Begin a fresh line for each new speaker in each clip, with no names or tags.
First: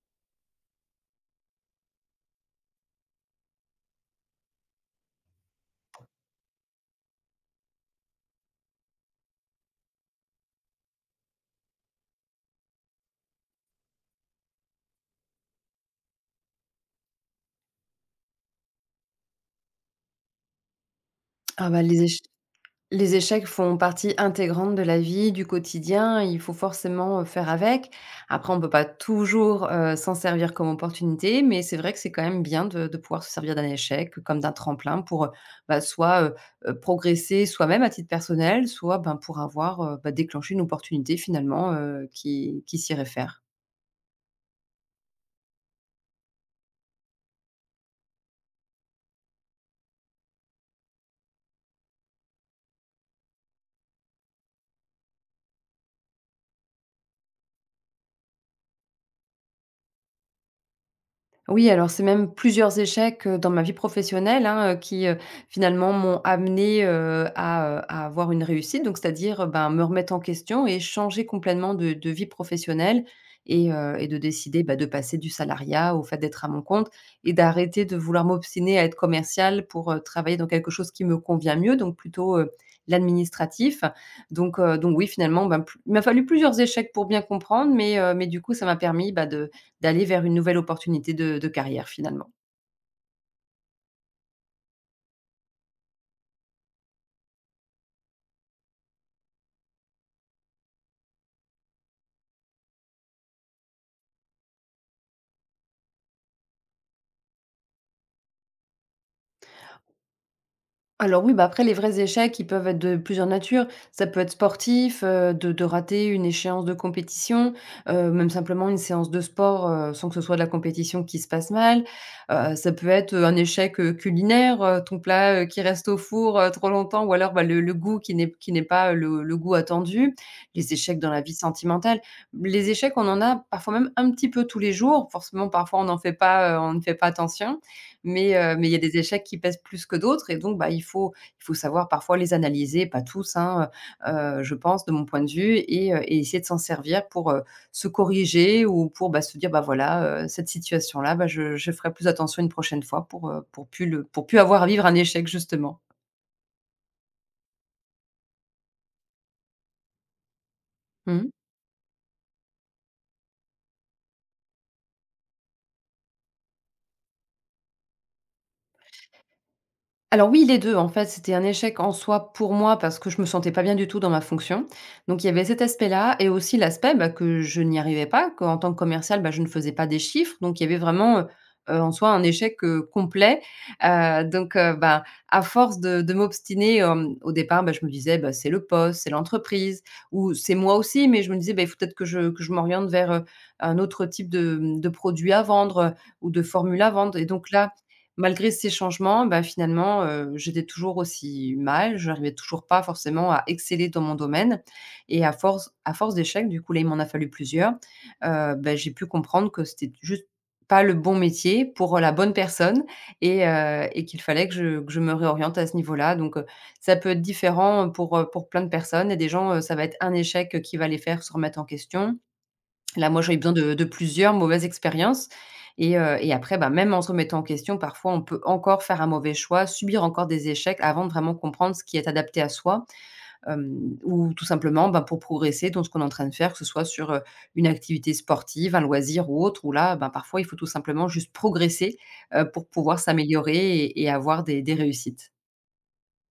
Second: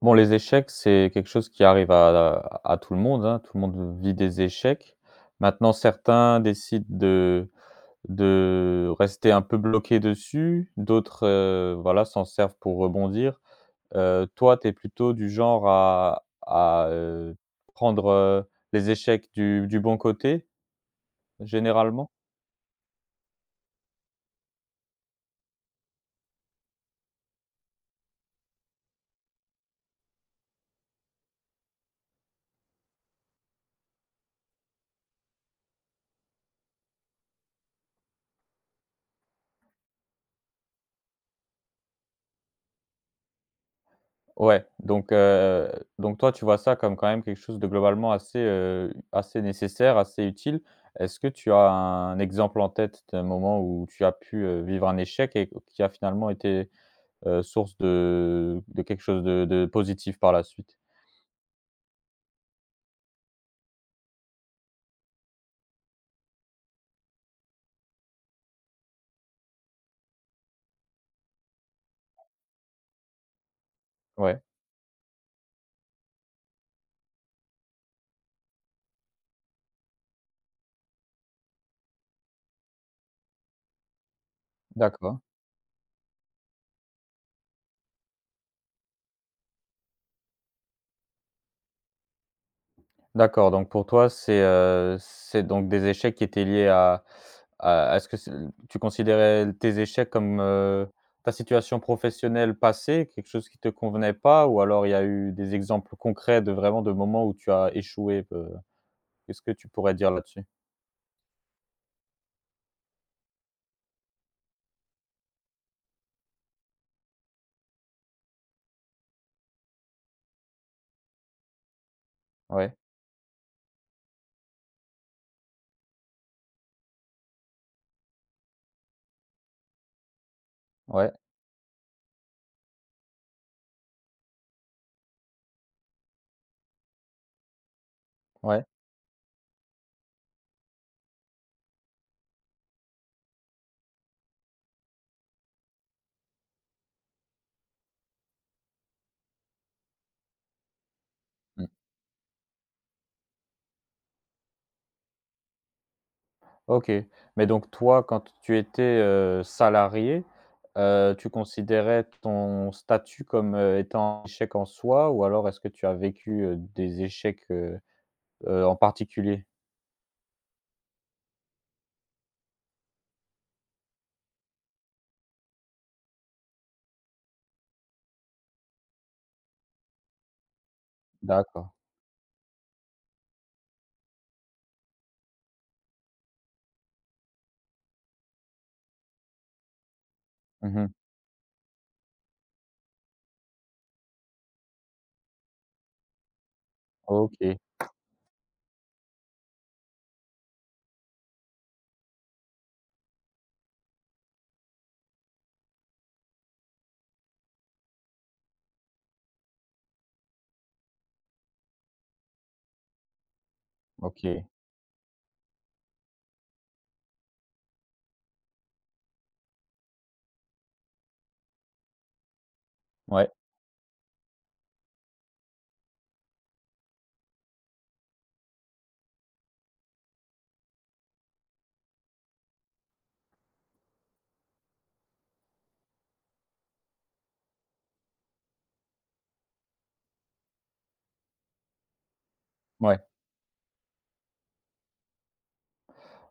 Bon, les échecs, c'est quelque chose qui arrive à tout le monde, hein. Tout le monde vit des échecs. Maintenant, certains décident de rester un peu bloqués dessus, d'autres, voilà, s'en servent pour rebondir. Toi, tu es plutôt du genre à prendre, les échecs du bon côté,
Ah bah les
généralement?
éch Les échecs font partie intégrante de la vie, du quotidien, il faut forcément, faire avec. Après on peut pas toujours, s'en servir comme opportunité, mais c'est vrai que c'est quand même bien de pouvoir se servir d'un échec comme d'un tremplin pour, bah, soit, heu progresser soi-même à titre personnel, soit, ben, pour avoir, bah, déclenché une opportunité finalement, qui s'y réfère.
Ouais, donc heu, donc toi, tu vois ça comme quand même quelque chose de globalement assez, assez nécessaire, assez utile. Est-ce que tu as un exemple en tête d'un moment où tu as pu, vivre un échec et qui a finalement été, source de quelque chose de positif par la suite?
Oui, alors c'est même plusieurs échecs, dans ma vie professionnelle, hein, qui, finalement m'ont amené à avoir une réussite, donc c'est-à-dire, ben, me remettre en question et changer complètement de vie professionnelle et de
Ouais,
décider, bah, de passer du salariat au fait d'être à mon compte et d'arrêter de vouloir m'obstiner à être commercial pour, travailler dans quelque chose qui me convient mieux, donc plutôt, l'administratif, donc oui,
d'accord.
finalement, ben, plu il m'a fallu plusieurs échecs pour bien comprendre, mais du coup, ça m'a permis, bah, de d'aller vers une nouvelle opportunité de carrière finalement.
D'accord, donc pour toi, c'est, c'est donc des échecs qui étaient liés à est-ce que c'est tu considérais tes échecs comme, ta situation professionnelle passée, quelque chose qui te convenait pas? Ou alors il y a eu des exemples concrets de vraiment de moments où tu as échoué, heu? Qu'est-ce que tu pourrais dire là-dessus?
Alors oui, bah, après les vrais échecs, ils peuvent être de plusieurs natures. Ça peut être sportif, de rater une échéance de compétition, même simplement une séance de sport, sans que ce soit de la compétition qui se passe mal. Ça
Ouais,
peut être, un échec, culinaire, ton plat, qui reste au four, trop longtemps ou alors, bah, le goût qui n'est pas le goût attendu. Les échecs dans
ouais,
la vie sentimentale. Les échecs, on en a parfois même un petit peu tous les jours. Forcément, parfois on n'en fait pas, on ne fait pas attention.
ouais.
Mais il y a des échecs qui pèsent plus que d'autres et donc bah, il faut savoir parfois les analyser, pas tous, hein, heu je pense de mon point de vue et essayer de s'en servir pour, se corriger ou pour, bah, se dire: «Bah, voilà, cette situation-là, bah, je
Mmh.
je ferai plus attention une prochaine fois pour plus le pour plus avoir à vivre un échec», justement.
OK. Mais donc toi, quand tu étais, salarié,
Mmh.
tu considérais ton statut comme, étant un échec en soi ou alors est-ce que tu as vécu, des échecs, en particulier?
Alors oui, les 2. En fait, c'était un échec en soi pour moi parce que je me sentais pas bien du tout dans ma fonction. Donc il y avait cet aspect-là et aussi l'aspect, bah, que je n'y arrivais pas, qu'en tant que commercial, bah, je ne faisais pas des chiffres. Donc il y avait vraiment,
D'accord.
en soi un échec, complet. Heu, donc heu, bah, à force de m'obstiner, au départ, bah, je me disais: «Bah, c'est le poste, c'est l'entreprise ou c'est moi
Mmh.
aussi», mais je me disais: «Bah, il faut peut-être que je m'oriente vers, un autre type de, de produit à vendre, ou de formule à vendre» et donc
OK,
là malgré ces changements, bah, finalement, j'étais toujours aussi mal. Je n'arrivais toujours pas forcément à exceller dans mon domaine et à force d'échecs, du coup, là, il m'en a fallu plusieurs, bah, j'ai pu comprendre que c'était juste pas le bon métier pour la bonne personne et qu'il fallait
OK.
que je me réoriente à ce niveau-là, ça peut être différent pour plein de personnes. Et des gens, ça va être un échec qui va les faire se remettre en question. Là, moi,
Ouais,
j'ai eu besoin de plusieurs mauvaises expériences et après, bah, même en se remettant en question, parfois, on peut encore faire un mauvais choix, subir encore des échecs avant de vraiment comprendre ce qui est adapté à soi, ou tout simplement, ben, pour progresser dans ce qu'on est en train de faire, que ce soit sur, une activité sportive, un loisir ou autre, où là, ben, parfois, il faut tout simplement juste progresser, pour
ouais.
pouvoir s'améliorer et avoir des réussites.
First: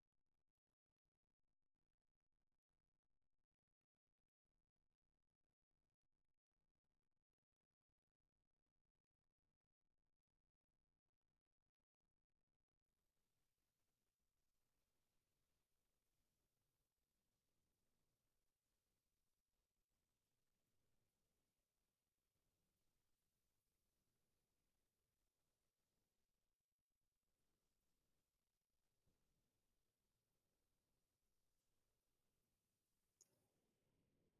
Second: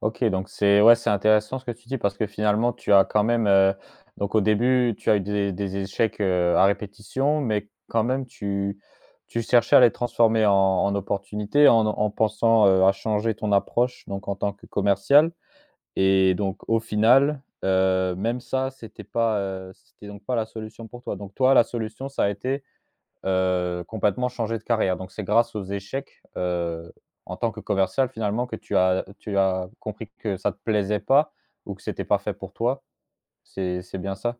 OK, donc c'est ouais, c'est intéressant ce que tu dis parce que finalement tu as quand même, donc au début tu as eu des échecs, à répétition, mais quand même tu cherchais à les transformer en opportunités en pensant, à changer ton approche donc en tant que commercial et donc au final, même ça c'était pas, c'était donc pas la solution pour toi. Donc toi la solution ça a été complètement changer de carrière. Donc c'est grâce aux échecs, en tant que commercial finalement que tu as compris que ça te plaisait pas ou que c'était pas fait pour toi? C'est bien ça?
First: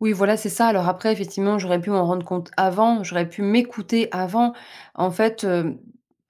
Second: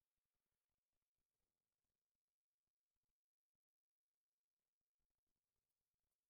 Oui, voilà, c'est ça. Alors après, effectivement, j'aurais pu m'en rendre compte avant, j'aurais pu m'écouter avant. En fait,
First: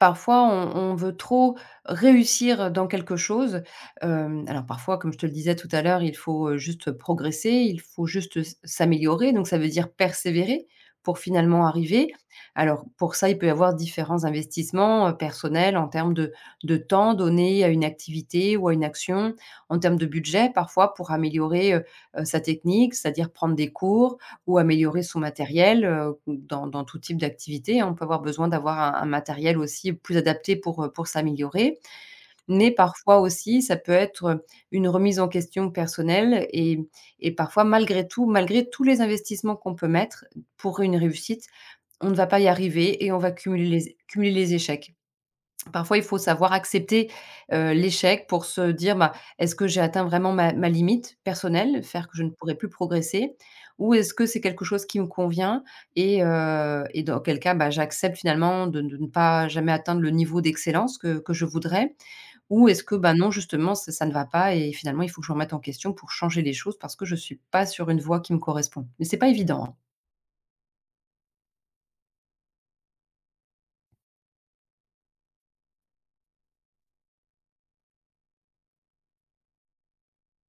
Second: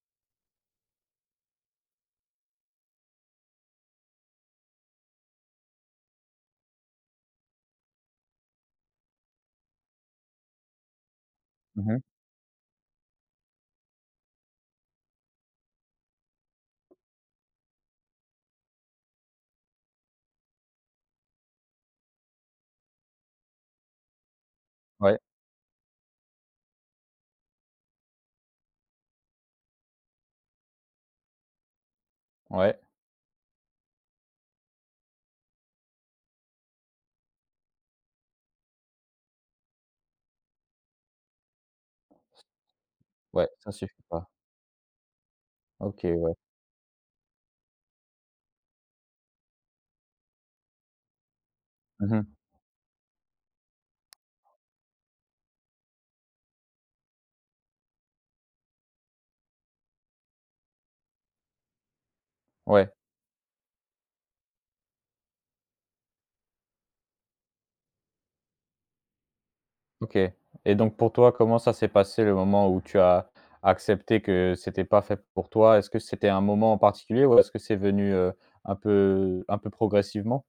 parfois, on veut trop réussir dans quelque chose. Hem, alors parfois, comme je te le disais tout à l'heure, il faut, juste progresser, il faut juste s'améliorer, donc ça veut dire persévérer pour finalement
Mmh.
arriver. Alors pour ça, il peut y avoir différents investissements, personnels en termes de temps donné à une activité ou à une action, en termes de budget parfois pour améliorer, sa technique, c'est-à-dire prendre des cours ou améliorer son
Ouais,
matériel, dans tout type d'activité, hein. On peut avoir besoin d'avoir un matériel aussi plus adapté pour s'améliorer. Mais
ouais,
parfois aussi, ça peut être une remise en question personnelle et parfois malgré tout, malgré tous les investissements qu'on peut mettre pour une réussite, on ne va pas y arriver et on va
ouais, ça suffit pas.
cumuler les échecs. Parfois, il
OK,
faut
ouais.
savoir accepter, l'échec pour se dire: «Bah, est-ce que j'ai atteint vraiment ma limite personnelle? Faire que je
Mmh.
ne pourrai plus progresser? Ou est-ce que c'est quelque chose qui me convient?» Et et dans quel cas, bah, j'accepte finalement de ne pas jamais atteindre le niveau d'excellence que je voudrais? Ou est-ce
Ouais,
que, bah, non, justement, ça ne va pas et finalement, il faut que je remette en question pour changer les choses parce que je ne suis pas sur une voie qui me correspond? Mais c'est pas évident, hein.
OK. Et donc pour toi, comment ça s'est passé le moment où tu as accepté que c'était pas fait pour toi? Est-ce que c'était un moment en particulier ou est-ce que c'est venu, un peu progressivement?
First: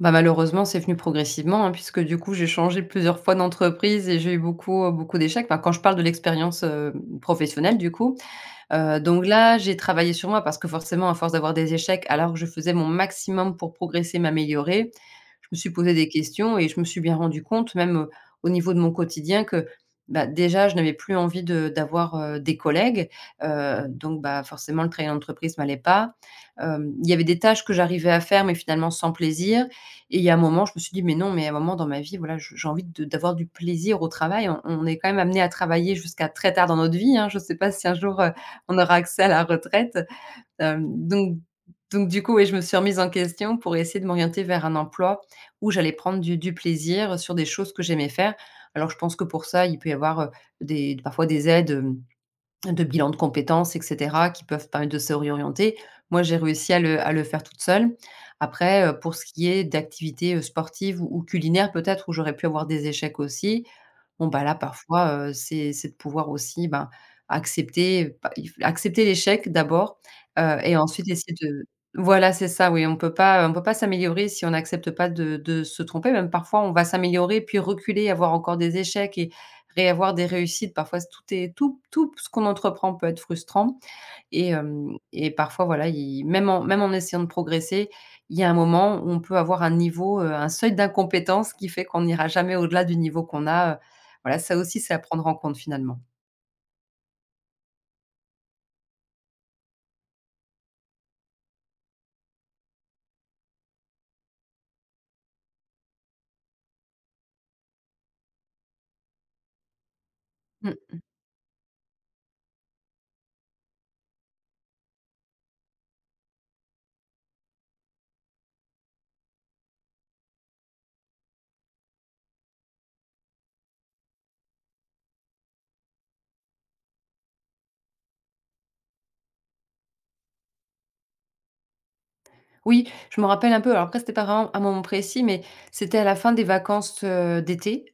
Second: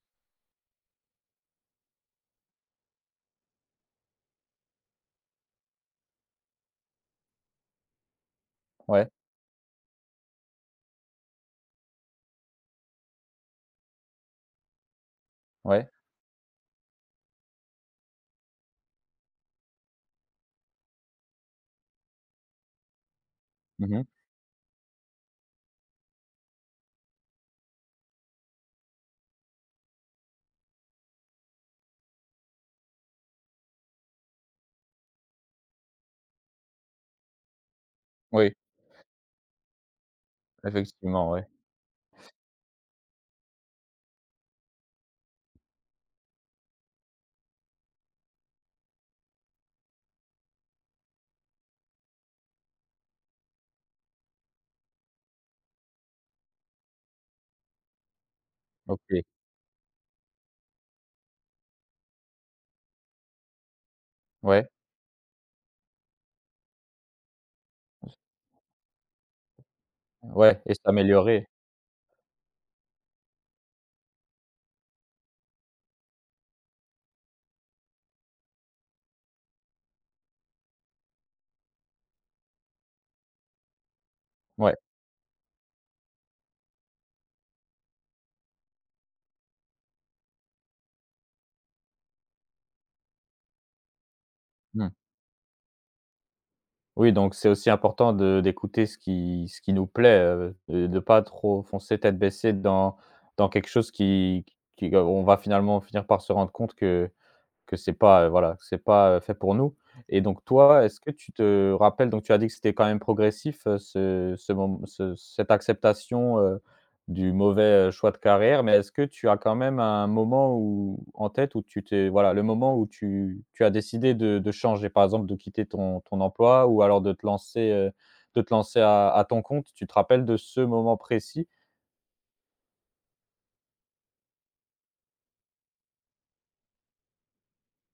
Bah, malheureusement, c'est venu progressivement, hein, puisque du coup, j'ai changé plusieurs fois d'entreprise et j'ai eu beaucoup, beaucoup d'échecs. Enfin, quand je parle de l'expérience, professionnelle du coup,
Ouais,
donc là, j'ai travaillé sur moi parce que forcément, à force d'avoir des échecs, alors que je faisais mon maximum pour progresser, m'améliorer, je me suis
ouais.
posé des questions et je me suis bien rendu compte, même, au niveau de mon quotidien que, bah, déjà, je n'avais plus envie de d'avoir, des collègues,
Mmh.
donc bah, forcément, le travail en entreprise ne m'allait pas. Hem, il y avait des tâches que j'arrivais à faire, mais finalement sans plaisir et il y a un moment, je me suis dit: «Mais non, mais à un moment dans ma vie, voilà, je j'ai envie de d'avoir du plaisir au travail». On est quand même amené à travailler jusqu'à très tard dans notre vie, hein. Je ne sais pas si un jour,
Oui,
on aura accès à la retraite. Hem,
effectivement,
donc
ouais.
donc du coup, oui, je me suis remise en question pour essayer de m'orienter vers un emploi où j'allais prendre du plaisir sur des choses que j'aimais faire. Alors je pense que pour ça, il peut y avoir, des parfois des aides, de bilan de compétences, et cetera, qui peuvent permettre de se réorienter. Moi, j'ai réussi à le faire toute seule. Après, pour
OK.
ce qui est d'activités, sportives ou culinaires peut-être, où j'aurais pu avoir des échecs aussi, bon, bah, là,
Ouais.
parfois, c'est de pouvoir aussi, ben, accepter, bah, il f accepter l'échec d'abord,
Ouais et
et ensuite essayer
s'améliorer.
de voilà, c'est ça, oui, on peut pas s'améliorer si on n'accepte pas de se tromper. Même parfois, on va s'améliorer, puis reculer, avoir encore des échecs et réavoir des réussites. Parfois, tout ce qu'on entreprend peut être frustrant et
Ouais.
hem et parfois, voilà, il même en essayant de progresser, il y a un moment où on peut avoir un niveau, un seuil d'incompétence qui fait qu'on n'ira jamais au-delà du niveau qu'on a, voilà, ça aussi,
Mmh.
c'est à prendre en compte finalement.
Oui, donc c'est aussi important de d'écouter ce qui nous plaît, et de pas trop foncer tête baissée dans quelque chose qui on va finalement finir par se rendre compte que c'est pas, voilà, que c'est pas, fait pour nous. Et donc toi,
Mmh.
est-ce que tu te rappelles donc tu as dit que c'était quand même progressif, ce cette acceptation, du mauvais, choix de carrière, mais est-ce que tu as quand même un moment où en tête où tu t'es voilà, le moment où tu as décidé de changer, par exemple de quitter ton emploi ou alors de te lancer, de te lancer à ton compte? Tu te rappelles de ce moment précis?
Oui, je me rappelle un peu, alors après, c'était pas vraiment un moment précis, mais c'était à la fin des vacances, d'été,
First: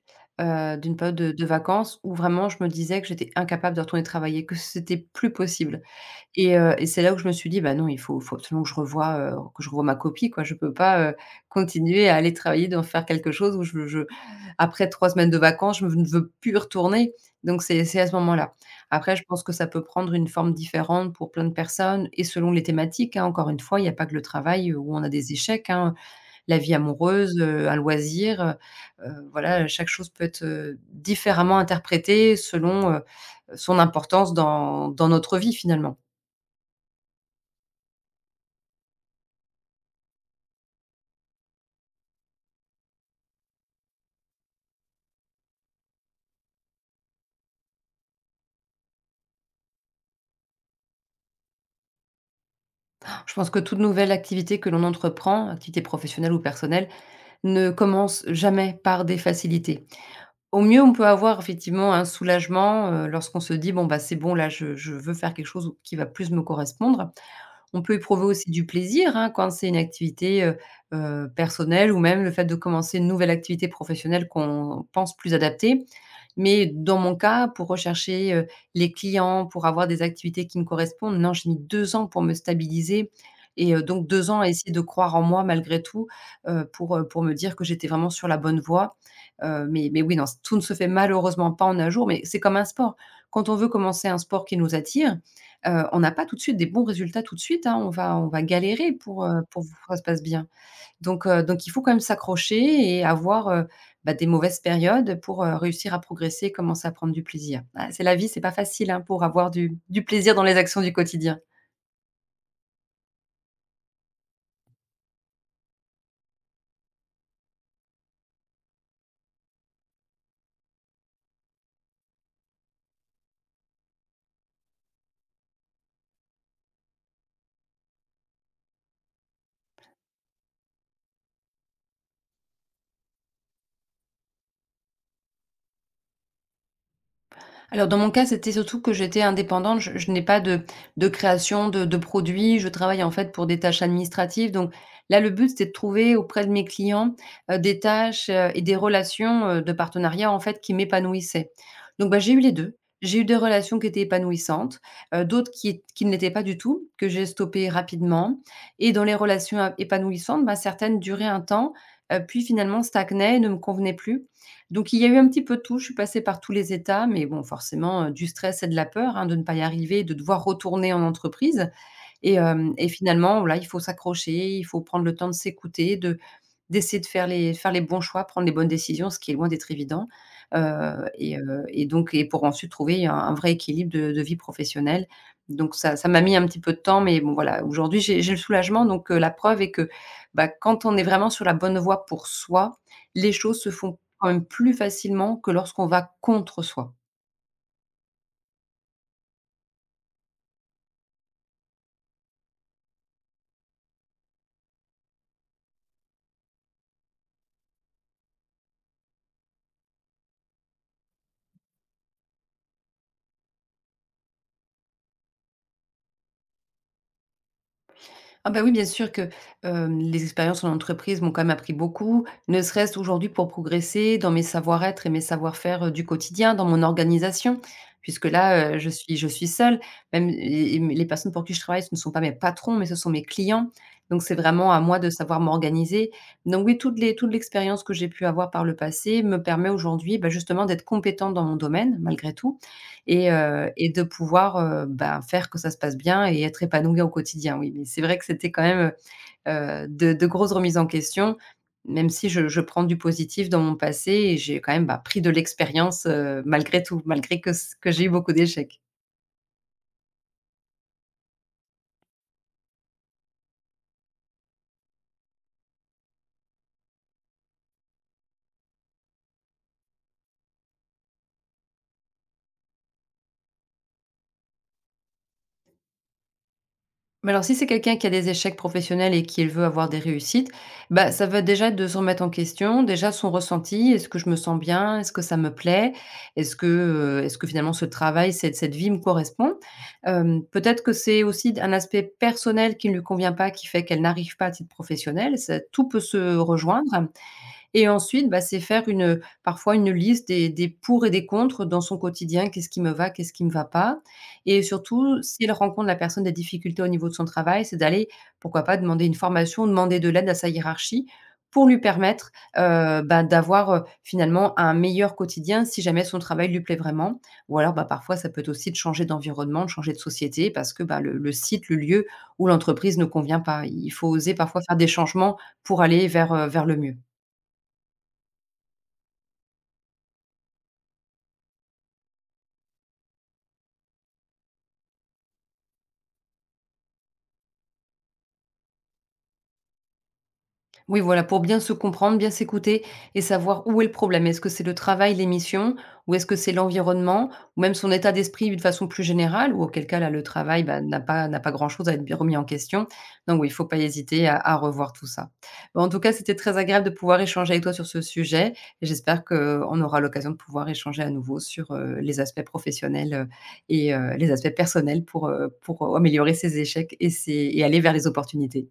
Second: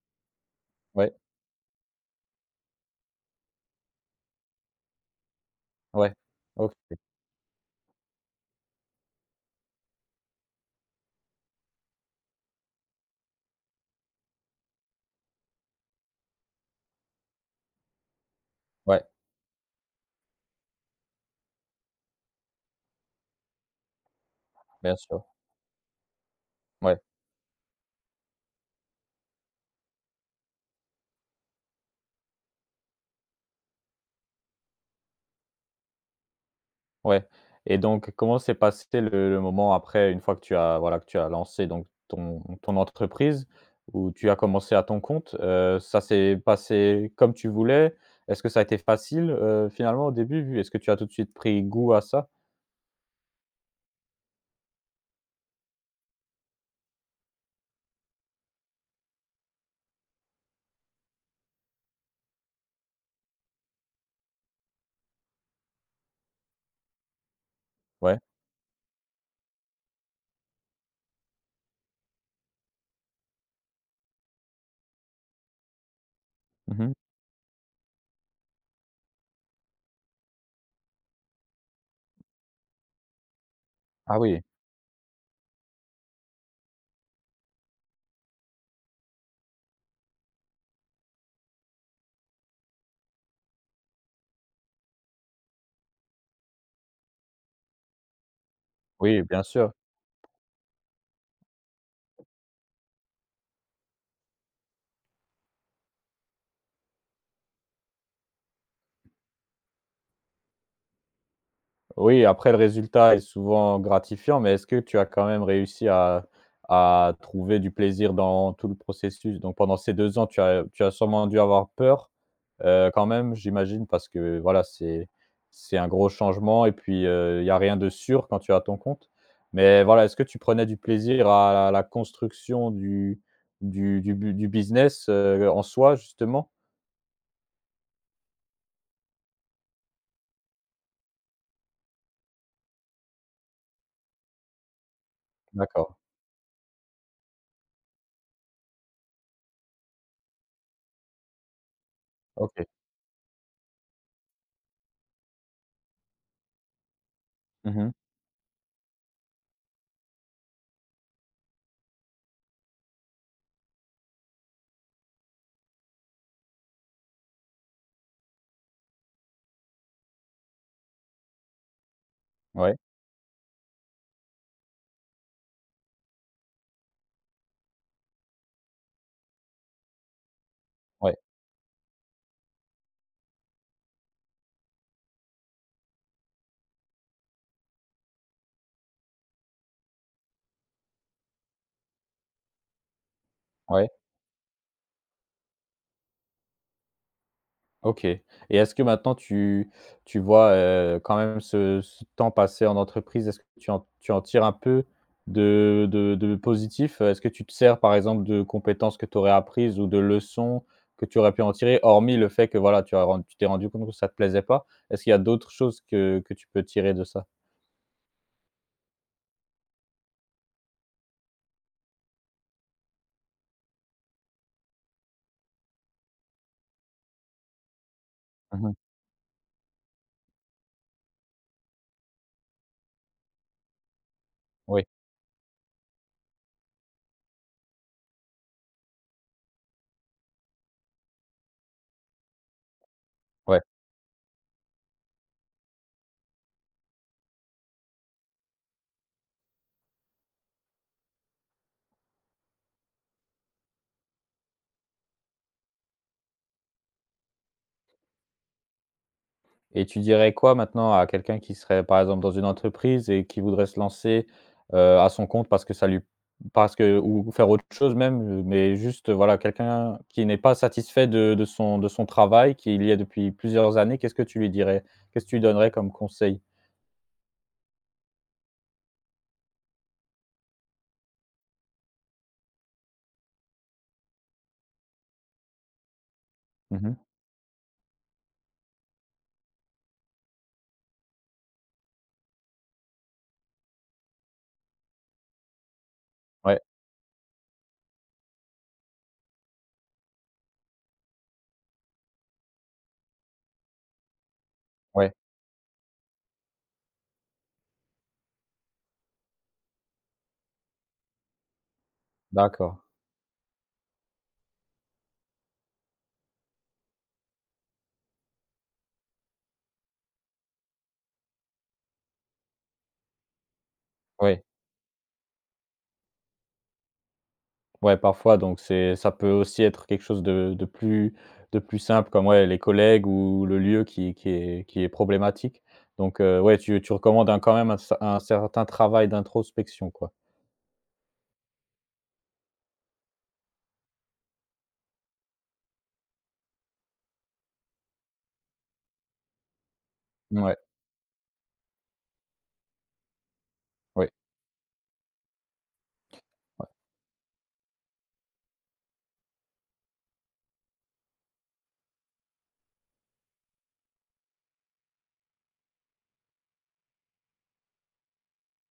d'une période
Ouais,
de vacances où vraiment je me disais que j'étais incapable de retourner travailler, que c'était plus possible.
ouais, OK,
Et c'est là où je me suis dit: «Bah non, il faut faut absolument que je revoie ma copie, quoi. Je peux pas, continuer à aller travailler, d'en faire quelque chose où je après 3 semaines de vacances, je ne veux plus y retourner». Donc c'est à ce moment-là.
ouais,
Après, je pense que ça peut prendre une forme différente pour plein de personnes et selon les thématiques, hein. Encore une fois, il y a pas que le travail où
bien
on a
sûr,
des échecs, hein. La vie
ouais.
amoureuse, un loisir, voilà, chaque chose peut être, différemment interprétée selon, son importance dans notre vie, finalement.
Ouais et donc comment s'est passé le moment après, une fois que tu as voilà, que tu as lancé donc ton entreprise, où tu as commencé à ton compte? Ça s'est passé comme tu voulais? Est-ce que ça a été facile, finalement au début vu est-ce que tu as tout de suite pris goût à ça?
Je pense que toute nouvelle activité que l'on entreprend, activité professionnelle ou personnelle, ne commence jamais par des facilités. Au mieux, on peut avoir effectivement un soulagement, lorsqu'on se dit: «Bon, bah, c'est bon, là, je veux faire quelque chose qui va plus me correspondre». On peut
Ouais.
éprouver aussi du plaisir, hein, quand c'est une activité, personnelle ou même le fait de commencer une nouvelle activité professionnelle qu'on pense plus adaptée, mais
Mmh.
dans mon cas, pour rechercher, les clients, pour avoir des activités qui me correspondent, non, j'ai mis 2 ans pour me stabiliser et donc
Ah
2 ans
oui,
à essayer de croire en moi malgré tout, pour me dire que j'étais vraiment sur la bonne voie. Mais oui, non, tout ne se fait malheureusement pas en un jour, mais c'est comme un sport. Quand on veut commencer un sport qui nous attire, on n'a pas tout de suite des bons résultats tout de suite, hein. On va galérer
oui bien
pour que
sûr.
ça se passe bien. Donc il faut quand même s'accrocher et avoir, bah, des mauvaises périodes pour, réussir à progresser et commencer à prendre du plaisir. Ah, c'est la vie, c'est pas facile, hein, pour avoir du plaisir dans les actions du quotidien.
Oui, après le résultat est souvent gratifiant, mais est-ce que tu as quand même réussi à trouver du plaisir dans tout le processus? Donc pendant ces 2 ans, tu as sûrement dû avoir peur, quand même, j'imagine, parce que voilà, c'est un gros changement et puis, il y a rien de sûr quand tu as ton compte. Mais voilà, est-ce que tu prenais du plaisir à la construction du business, en soi, justement?
Alors dans mon cas, c'était surtout que j'étais indépendante, je n'ai pas de création de produits, je travaille en fait pour des tâches administratives donc là, le but, c'était de
D'accord,
trouver auprès de mes clients, des tâches, et des relations, de partenariat en fait qui m'épanouissaient. Donc bah, j'ai eu les
OK.
2. J'ai eu des relations qui étaient épanouissantes, d'autres qui ne l'étaient pas du tout, que j'ai stoppées
Mmh.
rapidement, et dans les relations a épanouissantes, bah, certaines duraient un temps, puis finalement stagnaient et ne me convenaient plus. Donc il y a eu un petit peu de tout, je suis passée par tous les états, mais bon, forcément, du stress et de la peur, hein, de ne pas y arriver, de devoir retourner en entreprise et hem
Ouais,
et finalement, voilà, il faut s'accrocher, il faut prendre le temps de s'écouter, de d'essayer de faire les bons choix, prendre les bonnes décisions, ce qui est loin d'être évident, heu
ouais,
et heu et donc et pour ensuite trouver un vrai équilibre de vie professionnelle. Donc ça m'a mis un petit peu de temps, mais bon voilà, aujourd'hui, j'ai le soulagement, donc la preuve est que, bah, quand on est vraiment sur la bonne voie pour soi, les choses se
ouais.
font quand même plus facilement que lorsqu'on va contre soi.
OK et est-ce que maintenant tu vois, quand même ce temps passé en entreprise, est-ce que tu en tires un peu de positif? Est-ce que tu te sers, par exemple, de compétences que tu aurais apprises ou de leçons que tu aurais pu en tirer? Hormis le fait que, voilà, tu t'es rendu compte que ça ne te plaisait pas. Est-ce qu'il y a d'autres choses que tu peux tirer de ça?
Ah bah, oui, bien sûr que, les expériences en entreprise m'ont quand même appris beaucoup, ne serait-ce aujourd'hui pour progresser dans mes savoir-être et mes savoir-faire, du quotidien, dans mon organisation. Puisque là,
Mmh.
je suis seule, même et les personnes pour qui je travaille, ce ne sont pas mes patrons, mais ce sont mes clients. Donc c'est vraiment à
Oui.
moi de savoir m'organiser. Donc oui, toute l'expérience que j'ai pu avoir par le passé me permet aujourd'hui, bah, justement d'être compétente dans mon domaine, malgré tout, et
Ouais.
heu et de pouvoir, ben, faire que ça se passe bien et être épanoui au quotidien, oui. Mais c'est vrai que c'était quand même, de grosses remises en question, même si je prends du positif dans mon passé et j'ai quand même, bah, pris de l'expérience, malgré tout, malgré que j'ai eu beaucoup d'échecs.
Et tu dirais quoi maintenant à quelqu'un qui serait, par exemple, dans une entreprise et qui voudrait se lancer, à son compte parce que ça lui parce que ou faire autre chose même, mais juste, voilà, quelqu'un qui n'est pas satisfait de son travail, qui il y a depuis plusieurs années, qu'est-ce que tu lui dirais? Qu'est-ce que tu lui donnerais comme conseil?
Mais alors si c'est quelqu'un qui a des échecs professionnels et qu'il veut avoir des réussites, bah, ça va déjà être de se remettre en question, déjà son ressenti: «Est-ce que je me sens bien? Est-ce que ça me plaît? Est-ce que,
Mmh.
est-ce que finalement ce travail, cette vie me correspond ?» Peut-être que c'est aussi un aspect personnel qui ne lui convient pas, qui fait qu'elle n'arrive pas à titre professionnel, ça tout peut se
Ouais,
rejoindre. Et ensuite, bah, parfois une liste des pour et des contre dans son quotidien. Qu'est-ce qui me va? Qu'est-ce qui me va pas? Et
ouais,
surtout, si elle rencontre, la personne, des difficultés au niveau de son travail, c'est d'aller, pourquoi pas, demander une formation, demander de l'aide à sa hiérarchie pour lui permettre,
d'accord.
bah, d'avoir, finalement un meilleur quotidien si jamais son travail lui plaît vraiment. Ou alors, bah, parfois, ça peut être aussi de changer d'environnement, de changer de société parce que, bah, le site, le lieu ou l'entreprise ne convient pas. Il faut oser
Ouais.
parfois faire des changements pour aller vers, vers le mieux.
Ouais, parfois, donc c'est ça peut aussi être quelque chose de plus simple comme, ouais, les collègues ou le lieu qui est problématique. Donc ouais, tu recommandes un quand même un certain travail d'introspection, quoi?
Oui, voilà, pour bien se comprendre, bien s'écouter et savoir où est le problème. Est-ce que c'est le travail, les missions, ou est-ce que c'est l'environnement, ou même son état d'esprit de façon plus générale, ou auquel cas là, le
Ouais,
travail bah, n'a pas, n'a pas grand-chose à être bien remis en question. Donc oui, il ne faut pas
ouais.
hésiter à revoir tout ça. Bon, en tout cas, c'était très agréable de pouvoir échanger avec toi sur ce sujet, et j'espère qu'on aura l'occasion de pouvoir échanger à nouveau sur les aspects professionnels et les aspects personnels pour améliorer ses échecs et aller vers les opportunités.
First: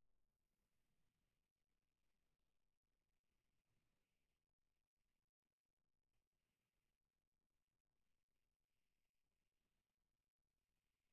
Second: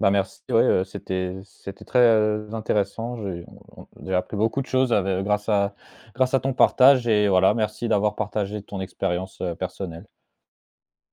Bah, merci, ouais, c'était très, intéressant. J'ai appris beaucoup de choses ave grâce à grâce à ton partage et voilà, merci d'avoir partagé ton expérience, personnelle.